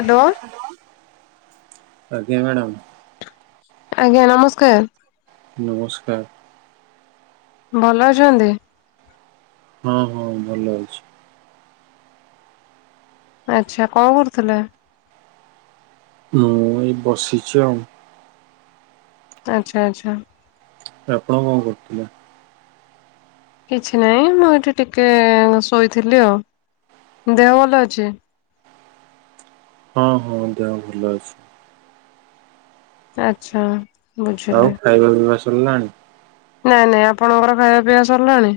Hello. ଆଜ୍ଞା madam. ଆଜ୍ଞା ନମସ୍କାର। ନମସ୍କାର। ଭଲ ଅଛନ୍ତି? ହଁ ହଁ ଭଲ ଅଛି। ଆଛା କଣ କରୁଥିଲେ? ମୁଁ ଏଇ ବସିଚି ଆଉ। ଆଚ୍ଛା ଆଚ୍ଛା। ଆପଣ କଣ କରୁଥିଲେ? କିଛି ନାହିଁ ମୁଁ ଏଠି ଟିକେ ଶୋଇଥିଲି ଆଉ। ଦେହ ଭଲ ଅଛି? ହଁ ହଁ ଦେହ ଭଲ ଅଛି। ଆଛା। ଆଉ ଖାଇବା ପିଇବା ସରିଲାଣି? ନାଇଁ ନାଇଁ ଆପଣଙ୍କର ଖାଇବା ପିଇବା ସରିଲାଣି?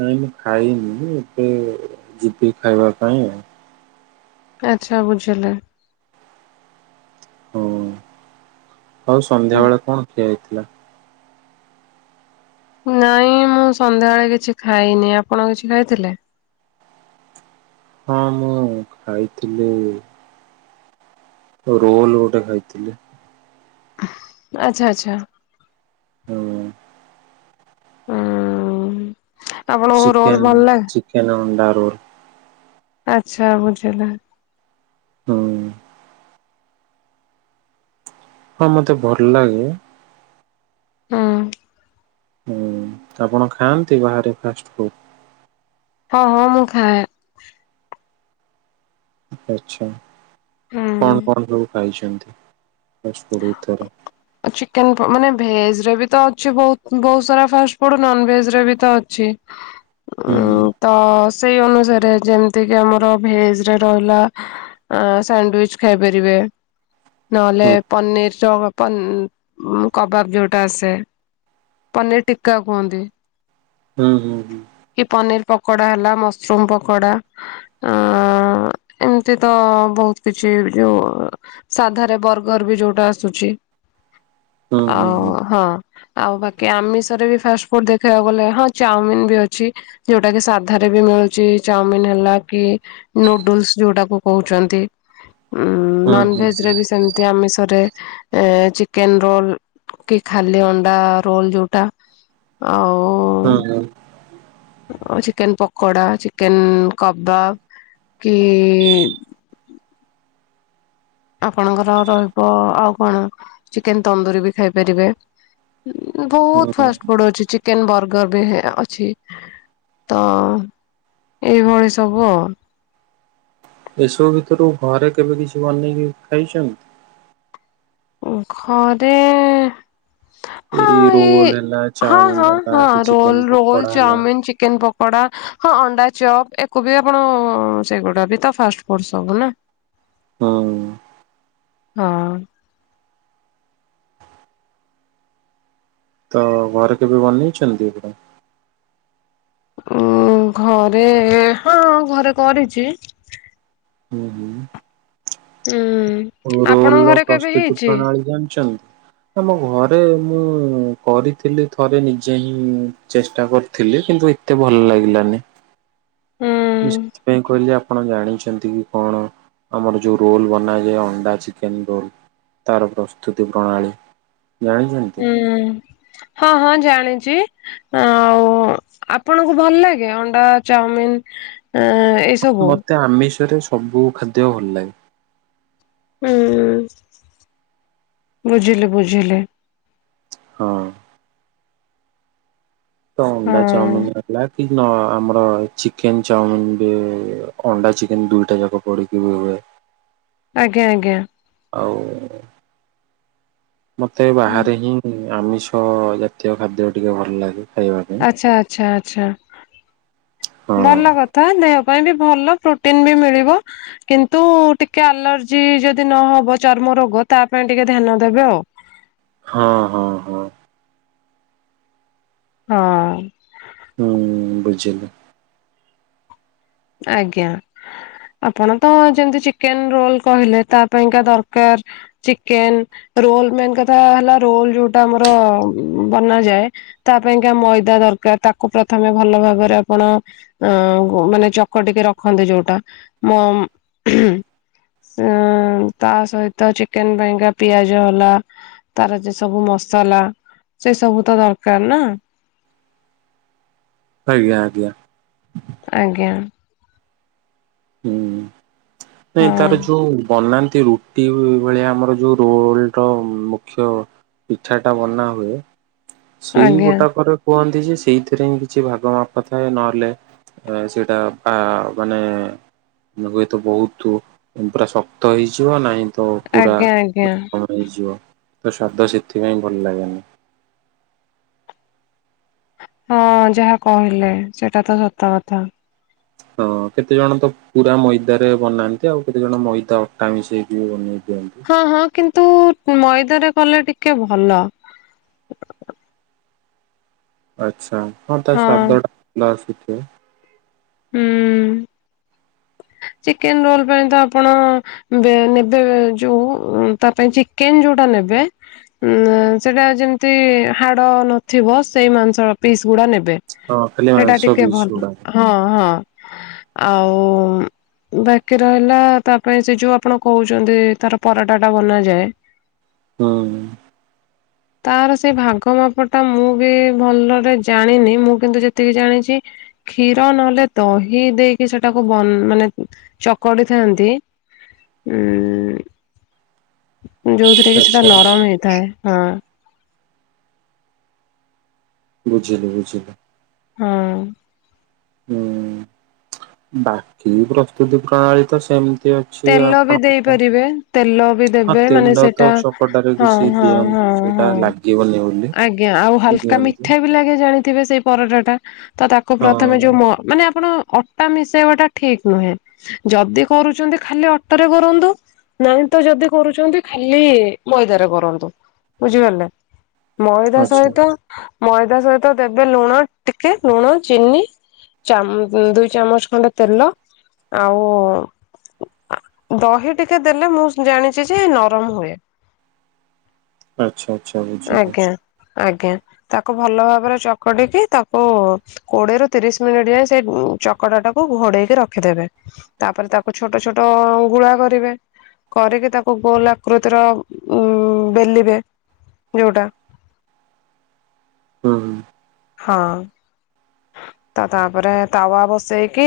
ନାଇଁ ମୁଁ ଖାଇନି ଯେ ଏବେ ଯିବି ଖାଇବା ପାଇଁ ଆଉ। ଆଛା ବୁଝିଲି। ହଁ ଆଉ ସନ୍ଧ୍ୟା ବେଳେ କଣ ଖିଆ ହେଇଥିଲା? ନାଇଁ ମୁଁ ସନ୍ଧ୍ୟାବେଳେ କିଛି ଖାଇନି ଆପଣ କିଛି ଖାଇଥିଲେ? ହଁ ମୁଁ ଖାଇଥିଲି ରୋଲ ଗୋଟେ ଖାଇଥିଲି। ଆଚ୍ଛା ଆଚ୍ଛା। ହଁ। ହୁଁ। ଚିକେନ୍ ଚିକେନ୍ ଅଣ୍ଡା ରୋଲ। ଆଚ୍ଛା ବୁଝିଲି। ହୁଁ। ହଁ ମତେ ଭଲ ଲାଗେ। ହୁଁ। ହୁଁ ଆପଣ ଖାଆନ୍ତି ବାହାରେ ଫାଷ୍ଟଫୁଡ? ହଁ ମୁଁ ଖାଏ। ଆଛା ହୁଁ। କଣ କଣ ସବୁ ଖାଇଛନ୍ତି? ଫାଷ୍ଟଫୁଡ [unintelligible] ଅ ଚିକେନ ମାନେ ଭେଜ ରେ ବି ତ ଅଛି ବହୁ ବହୁତ ସାରା ଫାଷ୍ଟଫୁଡ ନନଭେଜ ରେ ବି ତ ଅଛି। [inaudible] ହୁଁ ହୁଁ। ଉଁ ତ ସେଇ ଅନୁସାରେ ଯେମିତି କି ଆମର ଭେଜରେ ରହିଲା ଆ ସ୍ୟାଣ୍ଡୱିଚ ଖାଇପାରିବେ। ନହେଲେ ପନିର ର ପନ୍ ଉଁ ଉ କବାବ ଯୋଉଟା ଆସେ ପନିର ଟିକା କୁହନ୍ତି। ହୁଁ ହୁଁ ହୁଁ। କି ପନିର ପକୋଡା ହେଲା ମସରୁମ ପକୋଡା ଆ--ଏମିତି ତ ବହୁତ କିଛି ଏ ଯୁ ସାଧାରେ ବର୍ଗର ବି ଯୋଉଟା ଆସୁଛି। ଆଉ ହଁ। ଆଉ ବାକି ଆମିଷରେ ବି ଫାଷ୍ଟଫୁଡ ଦେଖେଇବାକୁ ଗଲେ ହଁ ଚାଉମିନ ବି ଅଛି ଯୋଉଟା କି ସାଧାରେ ବି ମି ହଉଛି ଚାଉମିନ ହେଲା କି ନୁଡୁଲସ୍ ଯୋଉଟାକୁ କହୁଛନ୍ତି। ଉମ୍- ହୁ ନନଭେଜ ରେ ବି ସେମିତି ଆମିଷରେ। ଏ ଚିକେନ ରୋଲ କି ଖାଲି ଅଣ୍ଡା ରୋଲ ଯୋଉଟା। ଆଉ ହୁଁ ହୁଁ। ଉ ଚିକେନ ପକୋଡା ଚିକେନ କବାବ କି ଆପଣଙ୍କର ରହିବ ଆଉ କଣ ଚିକେନ ତନ୍ଦୁରୀ ବି ଖାଇପାରିବେ। ଉଁ ବହୁତ ହଁ ଫାଷ୍ଟଫୁଡ୍ ଅଛି ଚିକ ଚିକେନ ବର୍ଗର ବି ଅଛି ତ ଏଇଭଳି ସବୁ ଆଉ। ଏସବୁ ଭିତରୁ ଘରେ କେବେ କିଛି ବନେଇକି ଖାଇଛନ୍ତି। ଘରେ ହଁ ଏଇ ଏ ରୋଲ ହେଲା ହଁ ଚାଉମିନ ହଁ ହେଲା କି ହଁ। ରୋଲ ଚିକେନ ରୋଲ, ପକୋଡା ହେଲା ଚାଉମିନ, ଚିକେନ ପକ ପକଡା ହଁ, ଅଣ୍ଡା ଚପ୍ ଏକୁ ବି ଆପଣ ସେଗୁଡା ବି ତ ଫାଷ୍ଟଫୁଡ ସବୁ ନା। ହୁଁ। ହଁ। ତ ଘର କେବେ ବନେଇଛନ୍ତି ଏଗୁଡା? ଉଁ ଘରେ ହଁ ଘରେ କରିଛି। ଉଁ ହୁଁ। ହୁଁ ରୋଲ ଆପଣଙ୍କ ର ଘରେ କେବେ ପ୍ରସ୍ତୁତି ହେଇଛି ପ୍ରଣାଳୀ ଜାଣିଛନ୍ତି? ଆମ ଘରେ ମୁଁ କରିଥିଲି ଥରେ ନିଜେ ହିଁ ଚେଷ୍ଟା କରିଥିଲି। କିନ୍ତୁ ଏତେ ଭଲ ଲାଗିଲାନି। ହୁଁ ମୁଁ ସେଥିପାଇଁ କହିଲି ଆପଣ ଜାଣିଛ ଚନ୍ତି କି କଣ? ଆମର ଯୋଉ ରୋଲ ବନାଯାଏ ଅଣ୍ଡା ଚିକେନ ରୋଲ। ତାର ପ୍ରସ୍ତୁତି ପ୍ରଣାଳୀ। ଜାଣିଛନ୍ତି? ହୁଁ ହଁ ହଁ ଜାଣି ଚି ଆଉ ଆପଣ ଙ୍କୁ ଭଲ ଲାଗେ ଅଣ୍ଡା ଚାଉମିନ୍ ଏ ମୋତେ ଆମିଷରେ ସବୁ ଖାଦ୍ୟ ଭଲ ଲାଗେ। ହୁଁ, ବୁଝିଲି ବୁଝିଲି। ହଁ। ହଁ ଅଣ୍ଡା ଚାଉମିନ ହେଲା କି ଆମର ଚିକେନ ଚାଉମିିନ ରେ ଅଣ୍ଡା ଚିକେନ ଦୁଇଟା ଯାକ ପଡିକି ବି ହୁଏ। ଆଜ୍ଞା ଆଜ୍ଞା। ଆଉ ମତେ ହୁଁ। ବାହାରେ ହିଁ ଆମି ମାଛ ଜାତୀୟ ଖାଦ୍ୟ ଟିକେ ଭଲ ଲାଗେ। ଖାଇବା ପାଇଁ। ଆଚ୍ଛା ଆଚ୍ଛା ଆଛା। ହଁ ଭଲ କଥା। ଦେ କହିବି ଭଲ ପ୍ରୋଟିନ ବି ମିଳିବ। କିନ୍ତୁ ଟିକେ ଆଲର୍ଜି ଯଦି ନହବ ଚର୍ମ ରୋଗ ତା ପାଇଁ ଟିକେ ଧ୍ୟାନ ଦେବେ ଆଉ। ହଁ ହଁ ହଁ। ହଁ। ହୁଁ, ବୁଝିଲି। ଆଜ୍ଞା। ଆପଣ ତ ଯେମିତି ଚିକେନ ରୋଲ କହିଲେ ତା ପାଇଁକା ଦରକାର ଚିକେନ ରୋଲ ମେନ୍ କଥା ହେଲା ରୋଲ ଯୋଉଟା ଆମର ବନାଯାଏ ତା ପାଇଁ କା ମଇଦା ଦ ଦରକାର ତାକୁ ପ୍ରଥମେ ଭଲଭାବରେ ଆପଣ ଅ ମନେ ଚକ୍ ଟିକେ ରଖନ୍ତି ଯୋଉଟା। ମ ତା ସହିତ ଚିକେନ ପାଇଁ ଙ୍କା ପିଆଜ ହେଲା, ତାର ସବୁ ମସ ମସଲା ସେ ସବୁ ତ ଦରକାର ନା। ଆଜ୍ଞା ଆଜ୍ଞା। ଆଜ୍ଞା। ହୁଁ। ନାଇଁ ହଁ ତାର ଯୋଉ ବନା ରୁଟି ଭଳିଆ ଆମର ଯୋଉ ରୋଲ ର ମୁଖ୍ୟ ପିଠା ଟା ବନା ହୁଏ ସେଇ ଆଜ୍ଞା ଗୋଟାକରେ କୁହ ଯେ ସେଇଥିରେ ହିଁ କିଛି ଭାଗ ମାପଥାଏ। ନହେଲେ ଅ ସେଇଟା ଫା ମାନେ [unintelligible] ବହୁତ ପୁରା ଶକ୍ତ ହେଇଯିବ। ନାହିଁ ତ ପୁରା ଆଜ୍ଞା ଆଜ୍ଞା [unintelligible] ହେଇଯିବ। ତ ସ୍ଵାଦ ସେଥିପାଇଁ ଭଲ ଲାଗେନି। ହଁ ଯାହା କହିଲେ ସେଇଟା ତ ସତ କଥା। ହଁ କେତେ ଜଣ ତ ପୁରା ମଇଦାରେ ବନାନ୍ତି। ଆଉ କେତେ ଜଣ ମଇଦା ଅଟା ମିଶେଇକି ବି ବନେଇ ଦିଅନ୍ତି। ହଁ ହଁ। କିନ ନ୍ତୁ ମଇଦାରେ କଲେ ଟିକେ ଭଲ। ଆଛା ହଁ ତା ସ୍ୱାଦଟା ନଆସିଥିବ। ହୁଁ। ଚିକେନ୍ ରୋଲ୍ ପାଇଁ ତ ଆପଣ ନେବେ। ଯୋଉ ତା ପାଇଁ ଚିକେନ୍ ଯୋଉ ଟା ନେବେ। ଉ ସେଟା ଯେମିତି ହାଡ ନଥିବ। ସେଇ ମାଂସ ପିସ୍ ଗୁଡା ନେବେ। ହଁ ଖାଲି ବେ ସେଇଟା ମାଂସ ଟିକେ ପିସ୍ ଭଲ ଗୁଡା। ହଁ ହଁ। ଆଉ ବାକି ରହିଲା ତା ପାଇଁ ସେ ଯୋଉ ଆପଣ କହୁଛନ୍ତି। ତାର ପରଟା ଟା ବନାଯାଏ। ହୁଁ ହୁଁ। [inaudible] ତାର ସେ ଭାଗ ମାପ ଟା ମୁଁ ବି ଭଲରେ ଜାଣିନି। ମୁଁ କିନ୍ତୁ ଯେତିକି ଜାଣିଛି। କ୍ଷୀର ନହଲେ ଦହି ଦେଇକି ସେଟାକୁ ବନ୍ ମାନେ ଚକଡି ଥାନ୍ତି। ଉଁ ଯୋଉ ଟେ ସେଟା ଆଚ୍ଛା ନରମ ହେଇଥାଏ। ହଁ। ବୁଝିଲି ବୁଝିଲୁ। ହଁ। ହୁଁ ବାକି ପ୍ରସ୍ତୁତି ପ୍ରଣାଳୀ ତ ସେମ ଅଛି ତେଲ ବି ଆପଣ ଦେଇପାରିବେ ତେଲ ବି ଦେବେ ମାନେ ତେଲ ତ ସେଟା ଚକଟାରେ ହଁ କିଛି ହଁ ଦିଅ ହଁ ସେଇଟା ହଁ ଲାଗିବନି। ବୋଲି। ଆଜ୍ଞା ଆଉ ହାଲ୍କା ଦିଅନ୍ତି ମିଠା ବି ଲାଗେ ଜାଣିଥିବେ ସେଇ ପରଟା ଟା। ତ ତାକୁ ପ୍ରଥମେ ହଁ ଯୋଉ ମ ମାନେ ଆପଣ ଅଟା ମିଶେଇବା ଟା ଠିକ୍ ନୁହେଁ। ଯଦି କରୁଛନ୍ତି ଖାଲି ଅଟାରେ କରନ୍ତୁ। ନାହିଁ ତ ଯଦି କରୁଛନ୍ତି ଖାଲି ମଇଦାରେ କରନ୍ତୁ। ବୁଝିପାରିଲେ। ମଇଦା ଆଚ୍ଛା ସହିତ ମଇଦା ସହିତ ଦେବେ ଲୁଣ ଟିକେ ଲୁଣ ଚିନି। ଚ୍ୟାମ୍ ଦୁଇ ଚାମଚ ଖଣ୍ଡେ ତେଲ। ଆଉ ଦହି ଟିକେ ଦେଲେ ମୁଁ ଜାଣିଛି ଯେ ନରମ ହୁଏ। ଆଚ୍ଛା ଆଚ୍ଛା ବୁଝିଲି। ଆଜ୍ଞା ଆଜ୍ଞା ତାକୁ ଭଲ ଭାବରେ ଚକଡିକି ତାକୁ କୋଡିଏରୁୁ ତିରିଶ୍ ମିନିଟ୍ ଯାଏ ସେ ଚକଡା ଟାକୁ ଘୋଡେଇକି ରଖିଦେବେ। ତାପରେ ତାକୁ ଛୋଟ ଛୋଟ ଗୁଳା କରିବେ। କରିକି ତାକୁ ଗୋଲ ଆକୃତିର ଉ ବେଲିବେ। ଯୋଉଟା। ହୁଁ ହୁଁ। ହଁ। ତ ତାପରେ ତାୱା ବସେଇକି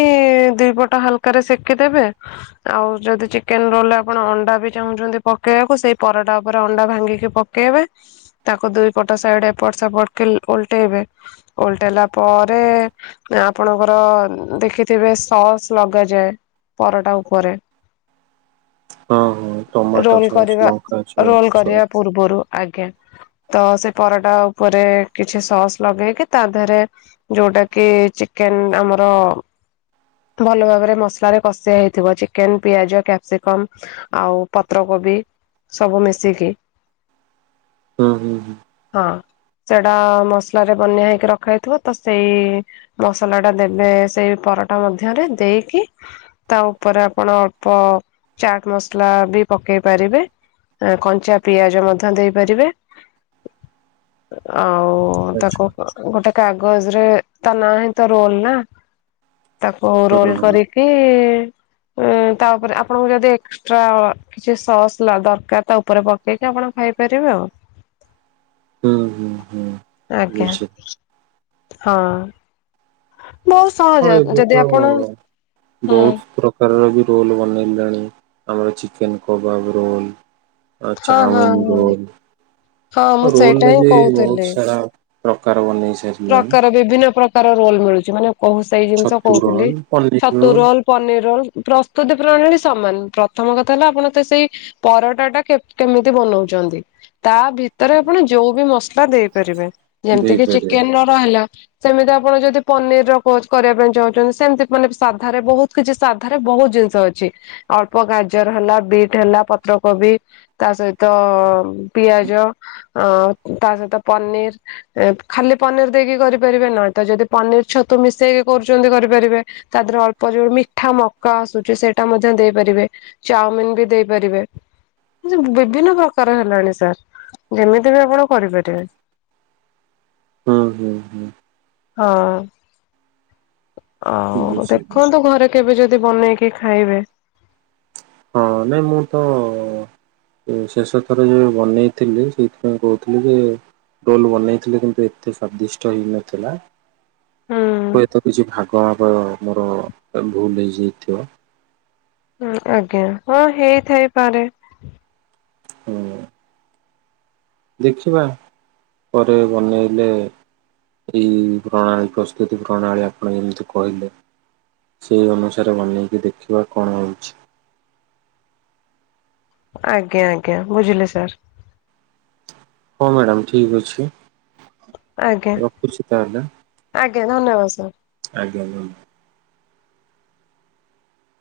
ଦି ପଟ ହାଲକାରେ ସେକିଦେବେ। ଆଉ ଯଦି ଚିକେନ୍ ରୋଲରେ ଆପଣ ଅଣ୍ଡା ବି ଚାହୁଁଛନ୍ତି ପକେଇବାକୁ। ସେଇ ପରଟା ଉପରେ ଅଣ୍ଡା ଭାଙ୍ଗିକି ପକେଇବେ। ତାକୁ ଦୁଇ ପଟ ସାଇଡ୍ ଏପଟ ସେପଟକ ଓଲଟେଇବେ। ଓଲଟେଇଲା ପରେ ଆପଣଙ୍କର ଦେଖିଥିବେ ସସ୍ ଲଗାଯାଏ। ପରଟା ଉପରେ। ହଁ ହଁ ଟମାଟୋ ରୋଲ୍ ସସ୍ କରିବା। ଲଙ୍କା ସସ୍ ରୋଲ୍ କରିବା ସସ୍ ପୂର୍ବରୁ। ଆଜ୍ଞା ତ ସେ ପରଟା ଉପରେ କିଛି ସସ୍ ଲଗେଇକି ତା ଦେହରେ ଯୋଉଟା କି ଚିକେନ୍ ଆମର ଭଲ ଭାବରେ ମସଲାରେ କଷିଆ ହେଇଥିବ। ଚିକେନ୍ ପିଆଜ କ୍ୟାପ୍ସିକମ ଆଉ ପତ୍ର କୋବି ସବୁ ମିଶିକି। ହୁଁ ହୁଁ ହୁଁ। ହଁ ସେଟା ମସଲାରେ ବନ୍ୟା ହେଇକି ରଖା ହେଇଥିବ। ତ ସେଇ ମସଲା ଟା ଦେବେ ସେଇ ପରଟା ମଧ୍ୟରେ। ଦେଇକି ତା ଉ ଉପରେ ଆପଣ ଅଳ୍ପ ଚାଟ୍ ମସଲା ବି ପକେଇ ପାରିବେ। କଞ୍ଚା ପିଆଜ ମଧ୍ୟ ଦେଇପାରିବେ। ଆଉ ଓ ତାକୁ ଆଚ୍ଛା ଗୋଟେ କାଗଜ୍ ରେ ତା ନାଁ ହିଁ ତ ରୋଲ ନା। ତାକୁ ହଁ ରୋଲ ହଁ କରିକି ଉ ତାପରେ ଆପଣଙ୍କୁ ଯଦି ଏକ୍ସଟ୍ରା କିଛି ସସ୍ ଦରକାର। ତା ଉପରେ ପକେଇକି ଆପଣ ଖାଇପାରିବେ ଆଉ, ହୁଁ ହୁଁ ହୁଁ। ଆଜ୍ଞା। ବୁଝିଲି ହଁ। ବହୁତ ହଁ, ସହଜ ଏବେ ଯଦି ତ ଆପଣ ହଁ ବହୁତ ପ୍ରକାରର ବି ରୋଲ ବନେଇଲେଣି। ଆମର ଚିକେନ କବାବ ରୋଲ ଆଉ ହଁ ହଁ ଚାଉମିନ ହଁ ରୋଲ, ହଁ ଆଉ ମୁଁ ସେଇଟା ରୋଲ ହିଁ ବି ବହୁତ କହୁଥିଲି। ସାରା ପ୍ରକାର ବନେଇ ସାରିଲାଣି ପ୍ରକାର ବିଭିନ୍ନ ପ୍ରକାର ରୋଲ ମିଳୁଛି ମାନେ କହୁ ସେଇ ଜିନିଷ ଛତୁ କହୁଥିଲି। ରୋଲ ପନିର ଛତୁ ରୋଲ, ପନିର ରୋଲ ପ୍ରସ୍ତୁତି ପ୍ରଣାଳୀ ସମାନ ପ୍ରଥମ କଥା ହେଲା ଆପଣ ତ ସେଇ ପରଟା ଟା କେ କେମିତି ବନଉଛ ଛନ୍ତି? ତା ଭିତରେ ଆପଣ ଯୋଉ ବି ମସଲା ଦେଇପାରିବେ, ଓ ଯେମିତି କିି ଦେଇପାରିବେ ଚିକେନ ର ରହିଲା। ସେମିତି ଆପଣ ଯଦି ପନିର ର କର କରିବା ପାଇଁ ଚାହୁଁଛନ୍ତି ସେମିତି ମାନେ ସାଧାରେ ବହୁତ କିଛି ସାଧାରେ ବହୁତ ଜି ଜିନିଷ ଅଛି, ଅଳ୍ପ ଗାଜର ହେଲା, ବିଟ୍ ହେଲା, ପତ୍ରକୋବି, ତା ସହିତ ପିଆଜ ଅଁ ତା ସହିତ ପନିର ଏଁ ଖାଲି ପନିର ଦେଇକି କରିପାରିବେ ନାହିଁ ତ ଯଦି ପନିର ଛତୁ ମିଶେଇକି କରୁଛନ୍ତି କରିପାରିବେ ତା ଧିରେ ଅଳ୍ପ ଯୋଉ ମିଠା ମକା ଆସୁଛି ସେଇଟା ମଧ୍ୟ ଦେଇ ପାରିବେ ଚାଉମିନ ବି ଦେଇପାରିବେ। ଯୋଉ ବିଭିନ୍ନ ପ୍ରକାର ହେଲାଣି ସାର୍ ଯେମିତି ବି ଆପଣ କରିପାରିବେ। ହୁଁ, ହୁଁ, ହୁଁ। ହଁ, ଆଉ ବୁଝିଲି ଦେଖନ୍ତୁ ଘରେ କେବେ ଯ ଦି ବନେଇକି ଖାଇବେ। ହଁ, ନାଇଁ ମୁଁ ତ ଏ ଶେଷ ଥର ଯୋଉ ବନେଇଥିଲି ସେଇଥିପାଇଁ କହୁଥିଲି ଯେ ରୋଲ୍ ବନେଇଥିଲି କିନ୍ତୁ ଏତେ ସ୍ଵାଦିଷ୍ଟ ହେଇନଥିଲା। ହୁଁ। ହୁଏତ କିଛି ଭାଗ ମାପ ମୋର ଭୁଲ ହେଇଯାଇଥିବ। ହଁ, ଆଜ୍ଞା, ହଁ, ହେଇଥାଇପାରେ। ହୁଁ। ଦେଖିବା ପରେ ବନେଇଲେ। ଏଇ ପ୍ରଣାଳୀ ପ୍ରସ୍ତୁତି ପ୍ରଣାଳୀ ଆପଣ ଯେମିତି କହିଲେ। ସେହି ଅନୁସାରେ ବନେଇକି ଦେଖିବା କ'ଣ ହେଉଛି। ଆଜ୍ଞା, ଆଜ୍ଞା, ବୁଝିଲେ ସାର୍। ହଁ, ମ୍ୟାଡ଼ାମ ଠିକ୍ ଅଛି ଆଜ୍ଞା। ରଖୁଛି ତାହେଲେ। ଆଜ୍ଞା ଧନ୍ୟବାଦ ସାର୍। ଆଜ୍ଞା, ଭଉ